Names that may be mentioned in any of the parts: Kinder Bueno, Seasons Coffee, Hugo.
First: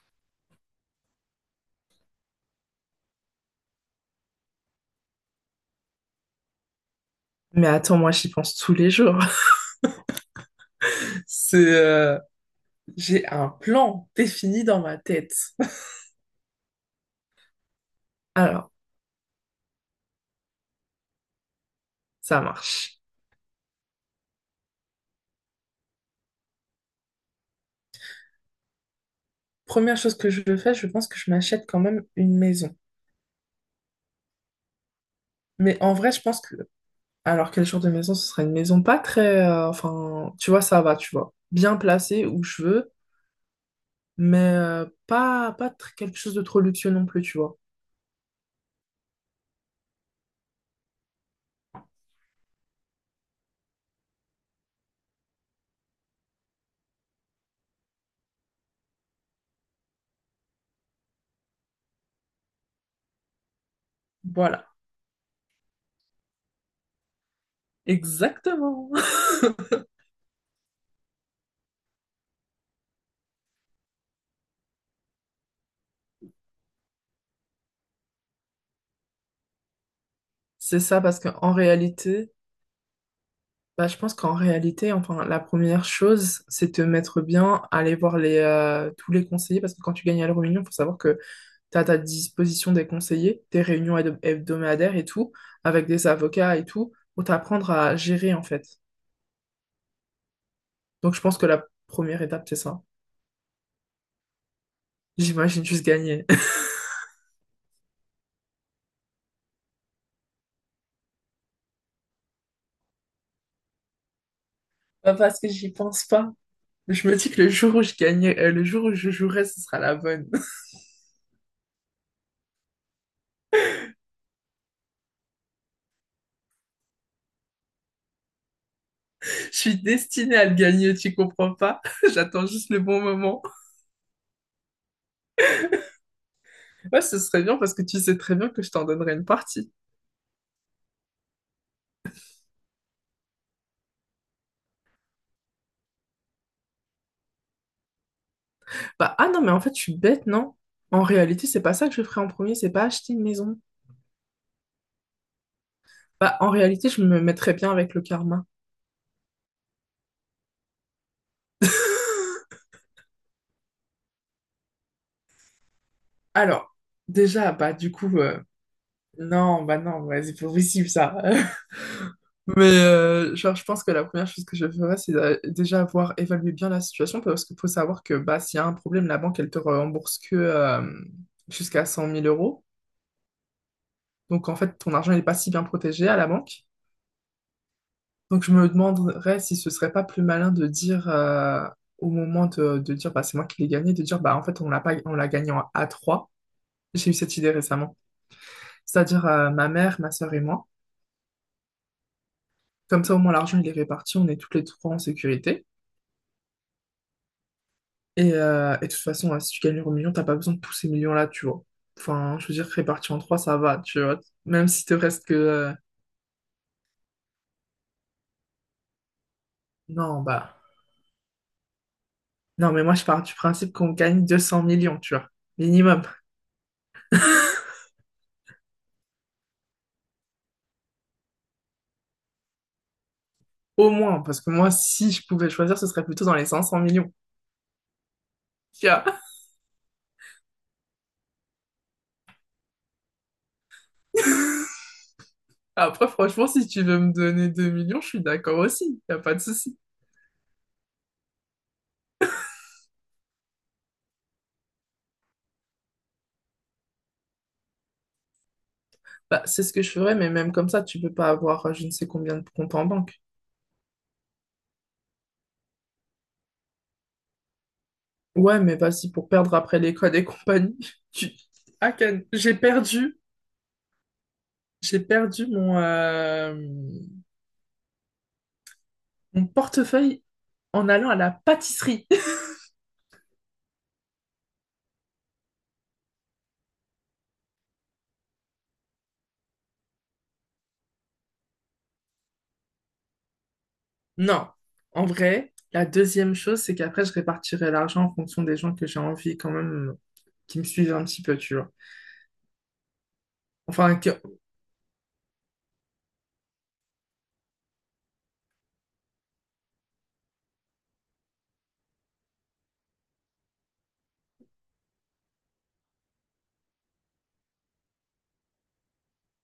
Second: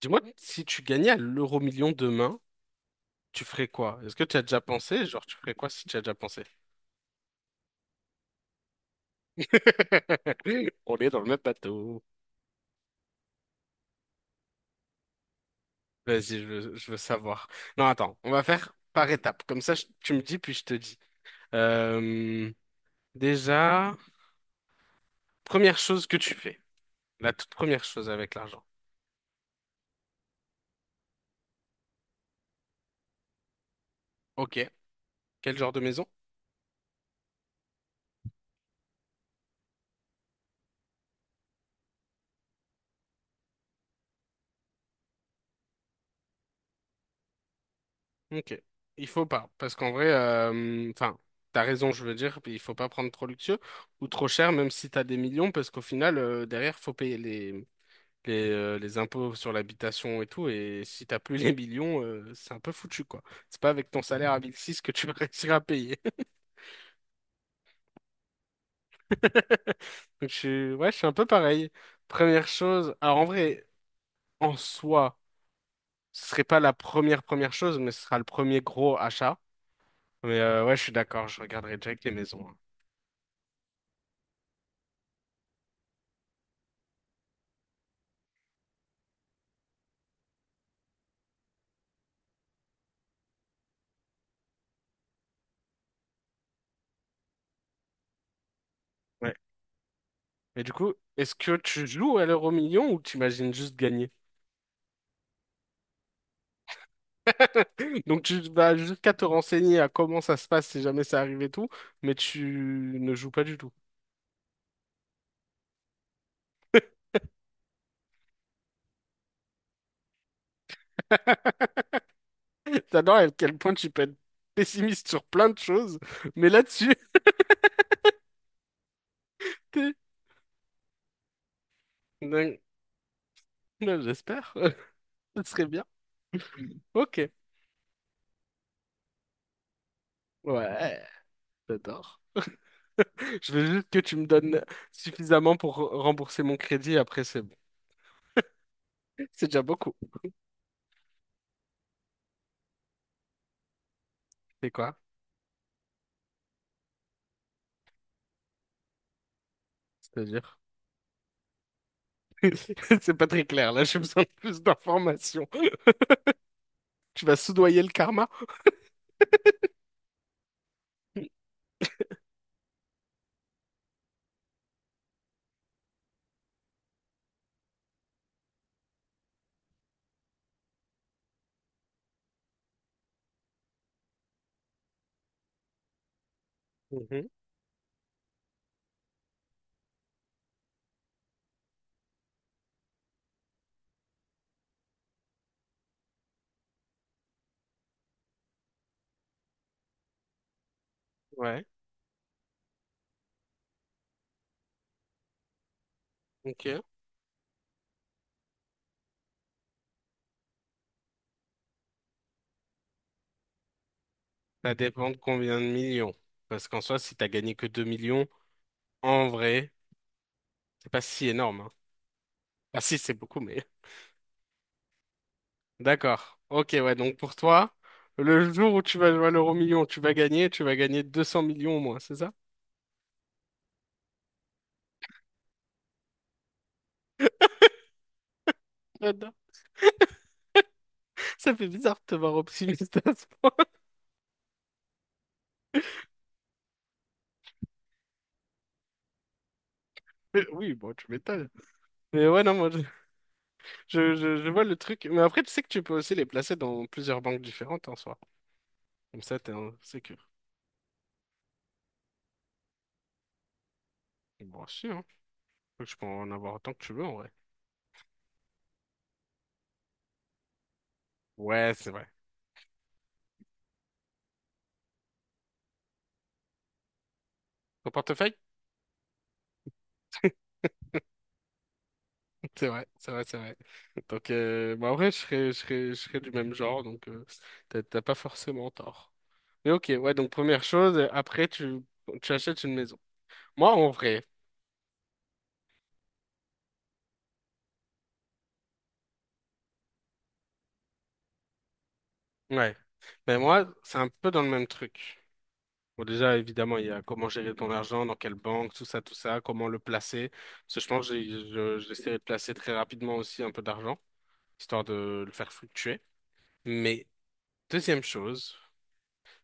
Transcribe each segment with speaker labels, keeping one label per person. Speaker 1: Dis-moi, si tu gagnais à l'euro million demain, tu ferais quoi? Est-ce que tu as déjà pensé? Genre, tu ferais quoi si tu as déjà pensé?
Speaker 2: Mais attends, moi j'y pense tous les jours.
Speaker 1: On est dans le même
Speaker 2: C'est,
Speaker 1: bateau.
Speaker 2: j'ai un plan défini dans ma tête.
Speaker 1: Vas-y, je veux savoir. Non, attends, on va
Speaker 2: Alors,
Speaker 1: faire par étapes. Comme ça, tu me dis, puis je te dis.
Speaker 2: ça
Speaker 1: Euh,
Speaker 2: marche.
Speaker 1: déjà, première chose que tu fais. La toute première chose avec l'argent.
Speaker 2: Première chose que je fais, je pense que je m'achète quand même une maison.
Speaker 1: Ok. Quel genre
Speaker 2: Mais
Speaker 1: de
Speaker 2: en
Speaker 1: maison?
Speaker 2: vrai, je pense que, alors quel genre de maison? Ce serait une maison pas très, enfin, tu vois, ça va, tu vois, bien placée où je veux, mais pas, pas tr- quelque chose de trop luxueux non plus, tu vois.
Speaker 1: Ok. Il faut pas, parce qu'en vrai, enfin, t'as raison, je veux dire, puis il faut pas prendre trop luxueux ou trop cher, même si t'as des millions, parce qu'au final, derrière, faut payer les impôts sur l'habitation et tout, et si t'as plus les millions, c'est un peu foutu, quoi. C'est pas avec ton salaire à mille
Speaker 2: Voilà,
Speaker 1: six que tu vas réussir à payer.
Speaker 2: exactement.
Speaker 1: Donc, je suis, ouais, je suis un peu pareil. Première chose, alors en vrai, en soi, ce serait pas la première première chose, mais ce sera le premier gros achat. Mais ouais,
Speaker 2: C'est
Speaker 1: je suis
Speaker 2: ça parce
Speaker 1: d'accord, je
Speaker 2: qu'en
Speaker 1: regarderai direct les
Speaker 2: réalité.
Speaker 1: maisons, hein.
Speaker 2: Bah, je pense qu'en réalité, enfin, la première chose, c'est te mettre bien, aller voir les, tous les conseillers, parce que quand tu gagnes à l'euro-million, il faut savoir que tu as à ta disposition des conseillers, des réunions hebdomadaires et tout, avec des avocats et tout, pour t'apprendre à gérer, en fait.
Speaker 1: Mais du coup,
Speaker 2: Donc, je
Speaker 1: est-ce
Speaker 2: pense que
Speaker 1: que
Speaker 2: la
Speaker 1: tu joues
Speaker 2: première
Speaker 1: à
Speaker 2: étape,
Speaker 1: l'euro
Speaker 2: c'est ça.
Speaker 1: million ou t'imagines juste gagner?
Speaker 2: J'imagine juste gagner.
Speaker 1: Donc tu vas jusqu'à te renseigner à comment ça se passe si jamais ça arrive et tout, mais tu ne joues pas du tout.
Speaker 2: Pas parce que j'y pense pas. Je me dis que le jour où je gagnais, le jour où je jouerai, ce sera la bonne.
Speaker 1: T'adores à quel point tu peux être pessimiste sur plein de choses, mais là-dessus,
Speaker 2: Je suis
Speaker 1: t'es-
Speaker 2: destinée à le gagner, tu comprends pas? J'attends
Speaker 1: non,
Speaker 2: juste le bon moment.
Speaker 1: non, j'espère. Ce serait bien.
Speaker 2: Ouais,
Speaker 1: Ok.
Speaker 2: ce serait bien parce que tu sais très bien que je t'en donnerais une partie.
Speaker 1: Ouais, j'adore. Je veux juste que tu me donnes suffisamment pour rembourser mon crédit, après c'est bon.
Speaker 2: Bah, ah non,
Speaker 1: C'est
Speaker 2: mais en
Speaker 1: déjà
Speaker 2: fait, je
Speaker 1: beaucoup.
Speaker 2: suis bête, non? En réalité, c'est pas ça que je ferais en premier, c'est pas acheter une maison.
Speaker 1: C'est quoi?
Speaker 2: Bah, en réalité, je me mettrais bien avec le karma.
Speaker 1: C'est-à-dire? C'est pas très clair, là, j'ai besoin de plus d'informations.
Speaker 2: Alors,
Speaker 1: Tu vas
Speaker 2: déjà, bah,
Speaker 1: soudoyer le karma?
Speaker 2: non, bah, non, ouais, c'est pas possible ça. Mais, genre, je pense que la première chose que je ferais, c'est déjà avoir évalué bien la situation parce qu'il faut savoir que, bah, s'il y a un problème, la banque, elle te rembourse que jusqu'à 100 000 euros. Donc, en fait, ton argent n'est pas si bien protégé à la banque.
Speaker 1: Mhm.
Speaker 2: Donc je me demanderais si ce serait pas plus malin de dire au moment de dire bah, c'est moi qui l'ai gagné, de dire bah en fait on l'a pas on l'a gagné en a trois. J'ai eu cette idée récemment. C'est-à-dire ma mère, ma sœur et moi.
Speaker 1: Ouais,
Speaker 2: Comme ça au moins l'argent il est réparti, on est toutes les trois en sécurité.
Speaker 1: ok.
Speaker 2: Et de toute façon, hein, si tu gagnes l'euro million, t'as pas besoin de tous ces millions-là, tu vois. Enfin, je veux dire, réparti en trois, ça va, tu vois. Même
Speaker 1: Ça
Speaker 2: si te
Speaker 1: dépend de
Speaker 2: reste que...
Speaker 1: combien de millions. Parce qu'en soi, si t'as gagné que 2 millions, en vrai,
Speaker 2: Non, bah...
Speaker 1: c'est pas si énorme, hein.
Speaker 2: Non,
Speaker 1: Ah
Speaker 2: mais moi,
Speaker 1: si,
Speaker 2: je
Speaker 1: c'est
Speaker 2: pars du
Speaker 1: beaucoup, mais
Speaker 2: principe qu'on gagne 200 millions, tu vois. Minimum.
Speaker 1: d'accord. Ok, ouais. Donc pour toi, le jour où tu vas jouer à l'euro million, tu vas gagner 200 millions au moins, c'est ça?
Speaker 2: Au moins, parce que moi, si je pouvais choisir, ce serait plutôt dans les 500 millions. Tu vois.
Speaker 1: J'adore. Ça fait bizarre de te voir optimiste à ce point.
Speaker 2: Après, franchement, si tu veux me donner 2 millions, je suis d'accord aussi. Y a pas de souci.
Speaker 1: Mais oui, bon, tu m'étonnes. Mais ouais, non, moi, je vois le truc. Mais après, tu sais que tu peux aussi les placer dans plusieurs banques différentes en soi. Comme ça,
Speaker 2: Bah,
Speaker 1: t'es
Speaker 2: c'est
Speaker 1: en
Speaker 2: ce que je ferais,
Speaker 1: sécurité.
Speaker 2: mais même comme ça, tu peux pas avoir je ne sais combien de comptes en banque.
Speaker 1: Bon, si, hein. Tu peux en avoir autant que tu veux, en vrai.
Speaker 2: Ouais, mais vas-y, pour perdre après l'école et compagnie. Tu...
Speaker 1: Ouais, c'est
Speaker 2: Ah,
Speaker 1: vrai.
Speaker 2: Ken, j'ai perdu mon,
Speaker 1: Ton portefeuille?
Speaker 2: mon portefeuille en allant à la pâtisserie.
Speaker 1: C'est vrai, c'est vrai, c'est vrai. Donc, bah, en vrai, je serais du même genre, donc t'as pas forcément tort. Mais ok, ouais, donc première chose, après tu achètes une maison. Moi, en vrai,
Speaker 2: Non, en vrai, la deuxième chose, c'est qu'après, je répartirai l'argent en fonction des gens que j'ai envie quand même qui me suivent un petit peu, tu vois.
Speaker 1: ouais. Mais moi,
Speaker 2: Enfin,
Speaker 1: c'est un
Speaker 2: que-
Speaker 1: peu dans le même truc. Bon, déjà, évidemment, il y a comment gérer ton argent, dans quelle banque, tout ça, comment le placer. Parce que je pense que j'essaierai de placer très rapidement aussi un peu d'argent, histoire de le faire fluctuer. Mais deuxième chose,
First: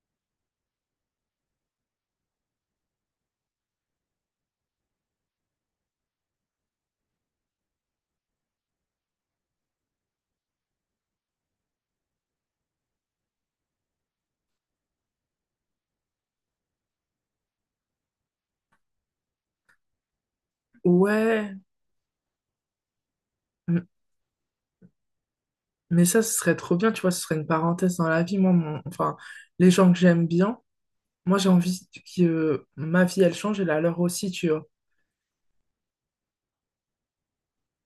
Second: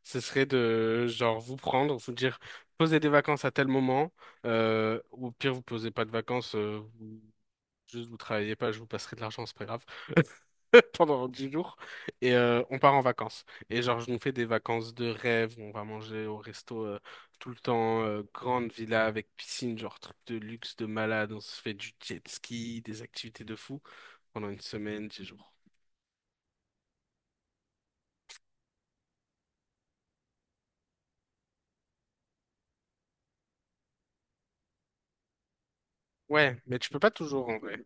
Speaker 1: ce serait de, genre, vous prendre, vous dire, posez des vacances à tel moment, ou au pire, vous posez pas de vacances, juste vous travaillez pas, je vous passerai de l'argent, c'est pas grave. Pendant 10 jours et on part en vacances. Et genre, je nous fais des vacances de rêve, on va manger au resto tout le temps, grande villa avec piscine, genre truc de luxe, de malade, on
Speaker 2: ouais,
Speaker 1: se fait du jet ski, des activités de fou
Speaker 2: m-
Speaker 1: pendant une semaine, 10 jours.
Speaker 2: mais ça, ce serait trop bien, tu vois, ce serait une parenthèse dans la vie. Enfin, les gens que j'aime bien, moi, j'ai envie que ma vie, elle change et la leur aussi, tu vois.
Speaker 1: Ouais, mais tu peux pas toujours en vrai.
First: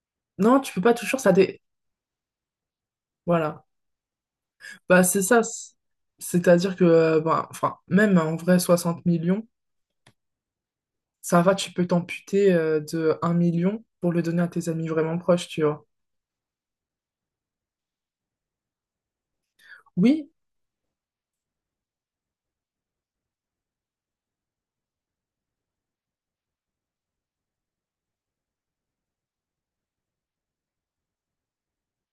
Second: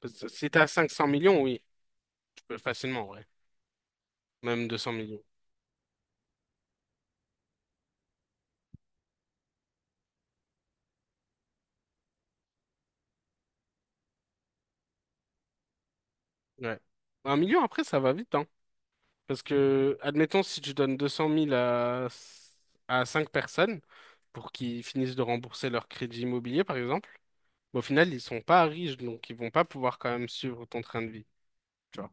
Speaker 1: Parce que si
Speaker 2: Non,
Speaker 1: t'as
Speaker 2: tu peux
Speaker 1: cinq
Speaker 2: pas
Speaker 1: cents
Speaker 2: toujours, ça
Speaker 1: millions,
Speaker 2: dé...
Speaker 1: oui, tu peux facilement en vrai.
Speaker 2: Voilà.
Speaker 1: Même 200
Speaker 2: Bah,
Speaker 1: millions.
Speaker 2: c'est ça. C'est-à-dire que, bah, enfin, même en vrai, 60 millions, ça va, tu peux t'amputer de 1 million pour le donner à tes amis vraiment proches, tu vois.
Speaker 1: Ouais. Un million après, ça va vite, hein. Parce que,
Speaker 2: Oui,
Speaker 1: admettons, si tu donnes 200 000 à 5 personnes pour qu'ils finissent de rembourser leur crédit immobilier, par exemple, bah, au final, ils sont pas riches, donc ils vont pas pouvoir quand même suivre ton train de vie. Tu vois.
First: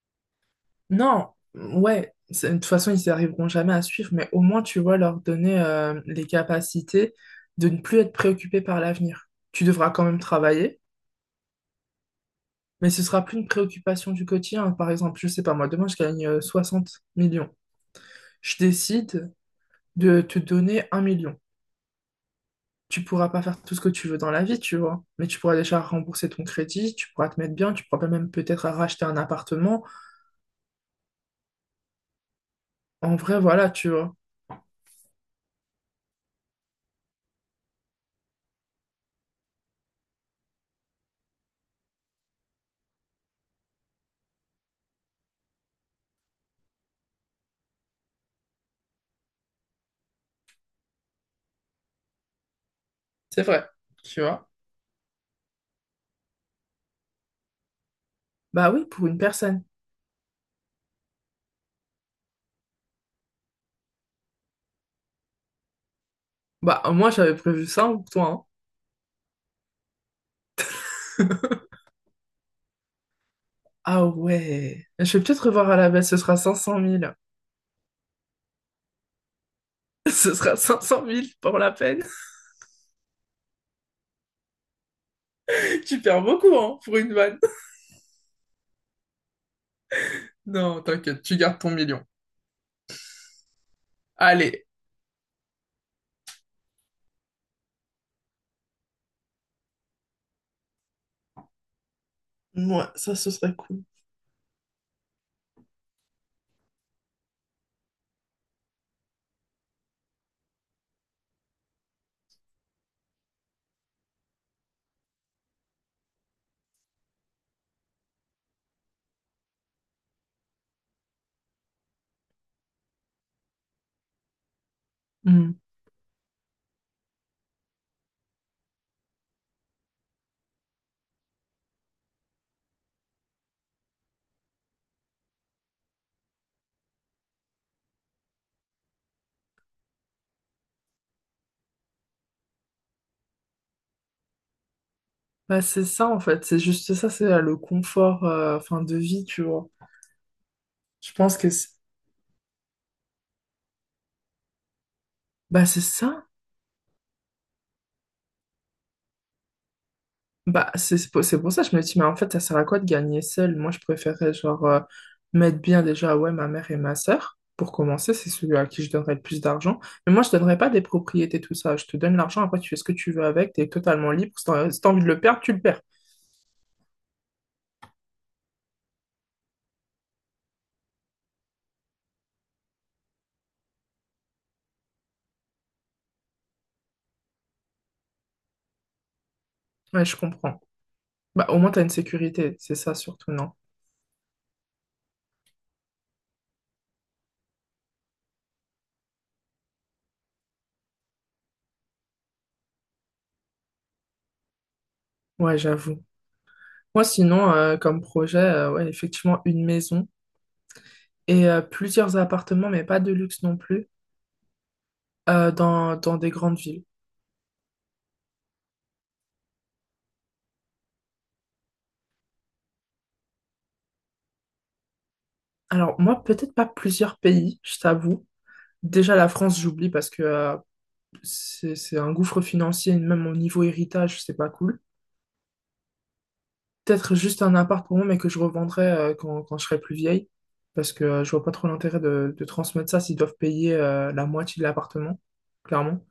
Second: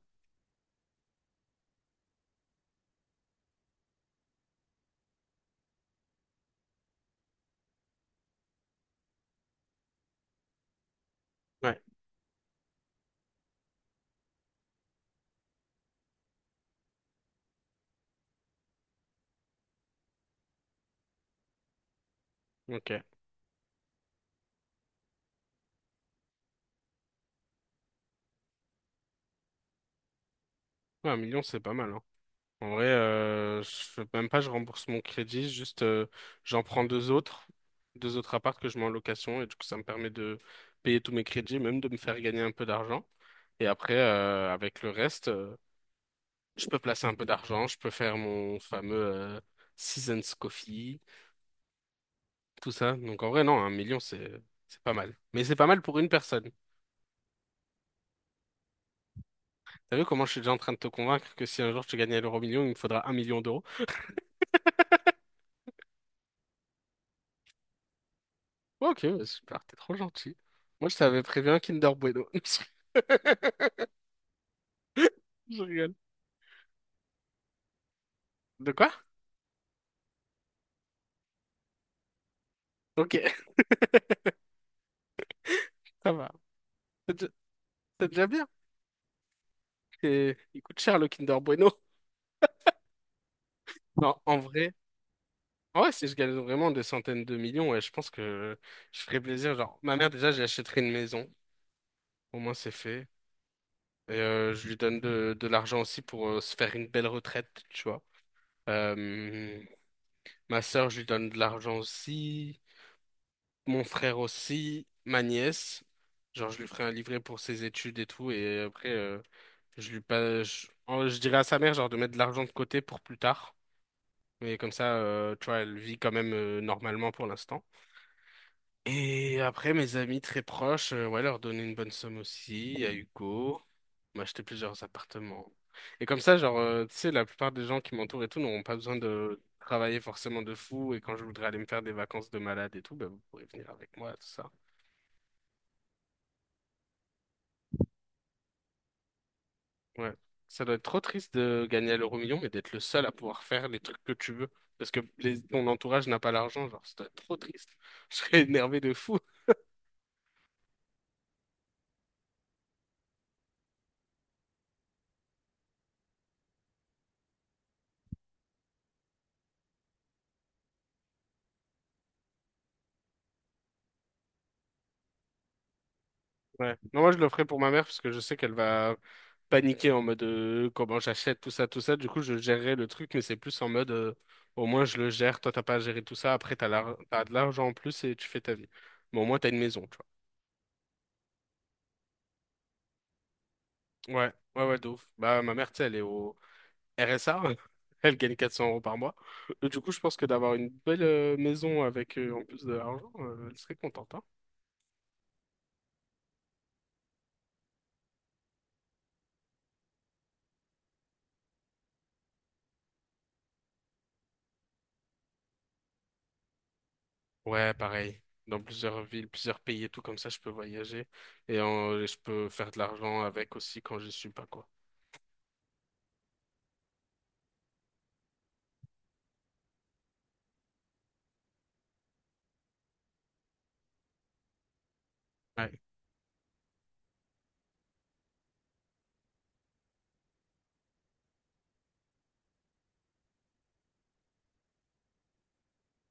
Speaker 2: non, ouais, c'est- de toute façon, ils n'y arriveront jamais à suivre, mais au moins, tu vois, leur donner les capacités de ne plus être préoccupé par l'avenir. Tu devras quand même travailler,
Speaker 1: Ouais.
Speaker 2: mais ce sera plus une préoccupation du quotidien. Par exemple, je sais pas, moi, demain, je gagne 60 millions. Je décide de te donner 1 million.
Speaker 1: Ok. Ouais,
Speaker 2: Tu pourras pas faire tout ce que tu veux dans la vie, tu vois, mais tu pourras déjà rembourser ton crédit, tu pourras te mettre bien, tu pourras même peut-être racheter un appartement.
Speaker 1: un million, c'est pas mal, hein. En vrai,
Speaker 2: En vrai,
Speaker 1: je
Speaker 2: voilà, tu
Speaker 1: fais
Speaker 2: vois.
Speaker 1: même pas, je rembourse mon crédit, juste j'en prends deux autres apparts que je mets en location, et du coup, ça me permet de payer tous mes crédits, même de me faire gagner un peu d'argent. Et après, avec le reste. Je peux placer un peu d'argent, je peux faire mon fameux Seasons Coffee, tout ça. Donc en
Speaker 2: C'est
Speaker 1: vrai, non,
Speaker 2: vrai,
Speaker 1: un million,
Speaker 2: tu
Speaker 1: c'est
Speaker 2: vois.
Speaker 1: c'est pas mal. Mais c'est pas mal pour une personne.
Speaker 2: Bah oui, pour une personne.
Speaker 1: T'as vu comment je suis déjà en train de te convaincre que si un jour tu gagnais à l'euro million, il me faudra 1 million d'euros.
Speaker 2: Bah, moi, j'avais prévu ça hein, pour toi, hein.
Speaker 1: Ouais, ok, bah, super, t'es trop gentil. Moi, je t'avais prévu un Kinder Bueno.
Speaker 2: Ah ouais. Je vais peut-être
Speaker 1: Je
Speaker 2: revoir à la
Speaker 1: rigole.
Speaker 2: baisse, ce sera 500 000.
Speaker 1: De quoi?
Speaker 2: Ce sera cinq cent mille pour la peine.
Speaker 1: Ok,
Speaker 2: Tu
Speaker 1: ça
Speaker 2: perds
Speaker 1: va.
Speaker 2: beaucoup, hein, pour une
Speaker 1: C'est déjà
Speaker 2: vanne.
Speaker 1: c'est déjà bien. Et il coûte
Speaker 2: Non,
Speaker 1: cher le
Speaker 2: t'inquiète, tu
Speaker 1: Kinder
Speaker 2: gardes
Speaker 1: Bueno.
Speaker 2: ton million.
Speaker 1: Non, en
Speaker 2: Allez.
Speaker 1: vrai. Ouais, si je gagne vraiment des centaines de millions, ouais, je pense que je ferais plaisir. Genre, ma mère, déjà, j'achèterai une maison. Au moins, c'est
Speaker 2: Moi,
Speaker 1: fait.
Speaker 2: ça, ce serait cool.
Speaker 1: Et je lui donne de l'argent aussi pour se faire une belle retraite, tu vois. Euh, ma sœur, je lui donne de l'argent aussi. Mon frère aussi. Ma nièce. Genre, je lui ferai un livret pour ses études et tout. Et après, je lui pas, je, en- je dirais à sa mère, genre, de mettre de l'argent de côté pour plus tard. Mais comme ça, tu
Speaker 2: Hmm.
Speaker 1: vois, elle vit quand même normalement pour l'instant. Et après, mes amis très proches, ouais, leur donner une bonne somme aussi, à Hugo, m'acheter plusieurs appartements. Et comme ça, genre, tu sais, la plupart des gens qui m'entourent et tout n'auront pas besoin de travailler forcément de fou. Et quand je voudrais aller me faire des vacances de malade et tout, bah, vous pourrez venir avec moi, tout ça.
Speaker 2: Bah, c'est ça, en fait. C'est juste ça, c'est le confort, enfin, de vie, tu vois.
Speaker 1: Ouais. Ça doit être trop
Speaker 2: Je
Speaker 1: triste
Speaker 2: pense que
Speaker 1: de
Speaker 2: c'est...
Speaker 1: gagner à l'euro million, mais d'être le seul à pouvoir faire les trucs que tu veux. Parce que ton
Speaker 2: Bah, c'est
Speaker 1: entourage n'a
Speaker 2: ça.
Speaker 1: pas l'argent, genre, ça doit être trop triste. Je serais énervé de fou.
Speaker 2: Bah, c'est pour ça que je me dis, mais en fait, ça sert à quoi de gagner seul? Moi, je préférais, genre, mettre bien déjà, ouais, ma mère et ma sœur. Pour commencer, c'est celui à qui je donnerais le plus d'argent. Mais moi, je donnerais pas des propriétés, tout ça. Je te donne l'argent, après, tu fais ce que tu veux avec, t'es totalement libre. Si t'as envie de le perdre, tu le perds.
Speaker 1: Ouais. Non, moi, je le ferai pour ma mère parce que je sais qu'elle va paniquer en mode comment j'achète tout ça, tout ça. Du coup, je gérerai le truc, mais c'est plus en mode au moins je le gère. Toi, t'as pas à gérer tout ça. Après, t'as de l'argent en plus et tu fais ta vie. Mais au moins, t'as une maison, tu
Speaker 2: Ouais, je comprends. Bah, au moins, t'as une sécurité, c'est ça surtout, non?
Speaker 1: vois. Ouais, ouais, ouais, de ouf. Bah, ma mère, tu sais, elle est au RSA. Elle gagne 400 euros par mois. Et du coup, je pense que d'avoir une belle maison avec en plus de l'argent, elle serait contente, hein.
Speaker 2: Ouais, j'avoue. Moi, sinon, comme projet, ouais, effectivement, une maison et plusieurs appartements, mais pas de luxe non plus, dans des grandes villes.
Speaker 1: Ouais, pareil. Dans plusieurs villes, plusieurs pays et tout, comme ça, je peux voyager et je peux faire de l'argent avec aussi quand je suis pas, quoi.
Speaker 2: Alors, moi, peut-être pas plusieurs pays, je t'avoue. Déjà, la France, j'oublie parce que c'est un gouffre financier, et même au niveau héritage, c'est pas cool.
Speaker 1: Ouais.
Speaker 2: Peut-être juste un appartement, mais que je revendrai quand je serai plus vieille, parce que je vois pas trop l'intérêt de transmettre ça s'ils doivent payer la moitié de l'appartement, clairement,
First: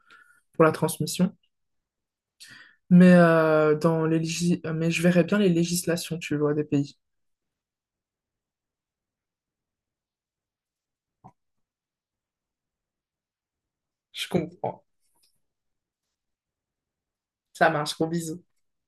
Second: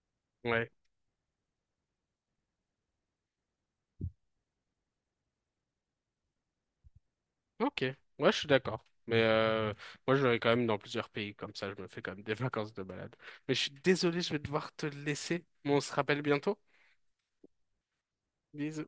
Speaker 2: pour
Speaker 1: Ouais.
Speaker 2: la transmission. Mais, mais je verrais bien les législations, tu vois, des pays.
Speaker 1: Ok. Ouais, je suis d'accord. Mais moi, je vais quand même dans plusieurs pays, comme ça, je me fais quand même des vacances de balade. Mais je suis désolé,
Speaker 2: Je
Speaker 1: je vais devoir
Speaker 2: comprends.
Speaker 1: te laisser. Mais on se rappelle bientôt.
Speaker 2: Ça marche, gros bisous.
Speaker 1: Bisous.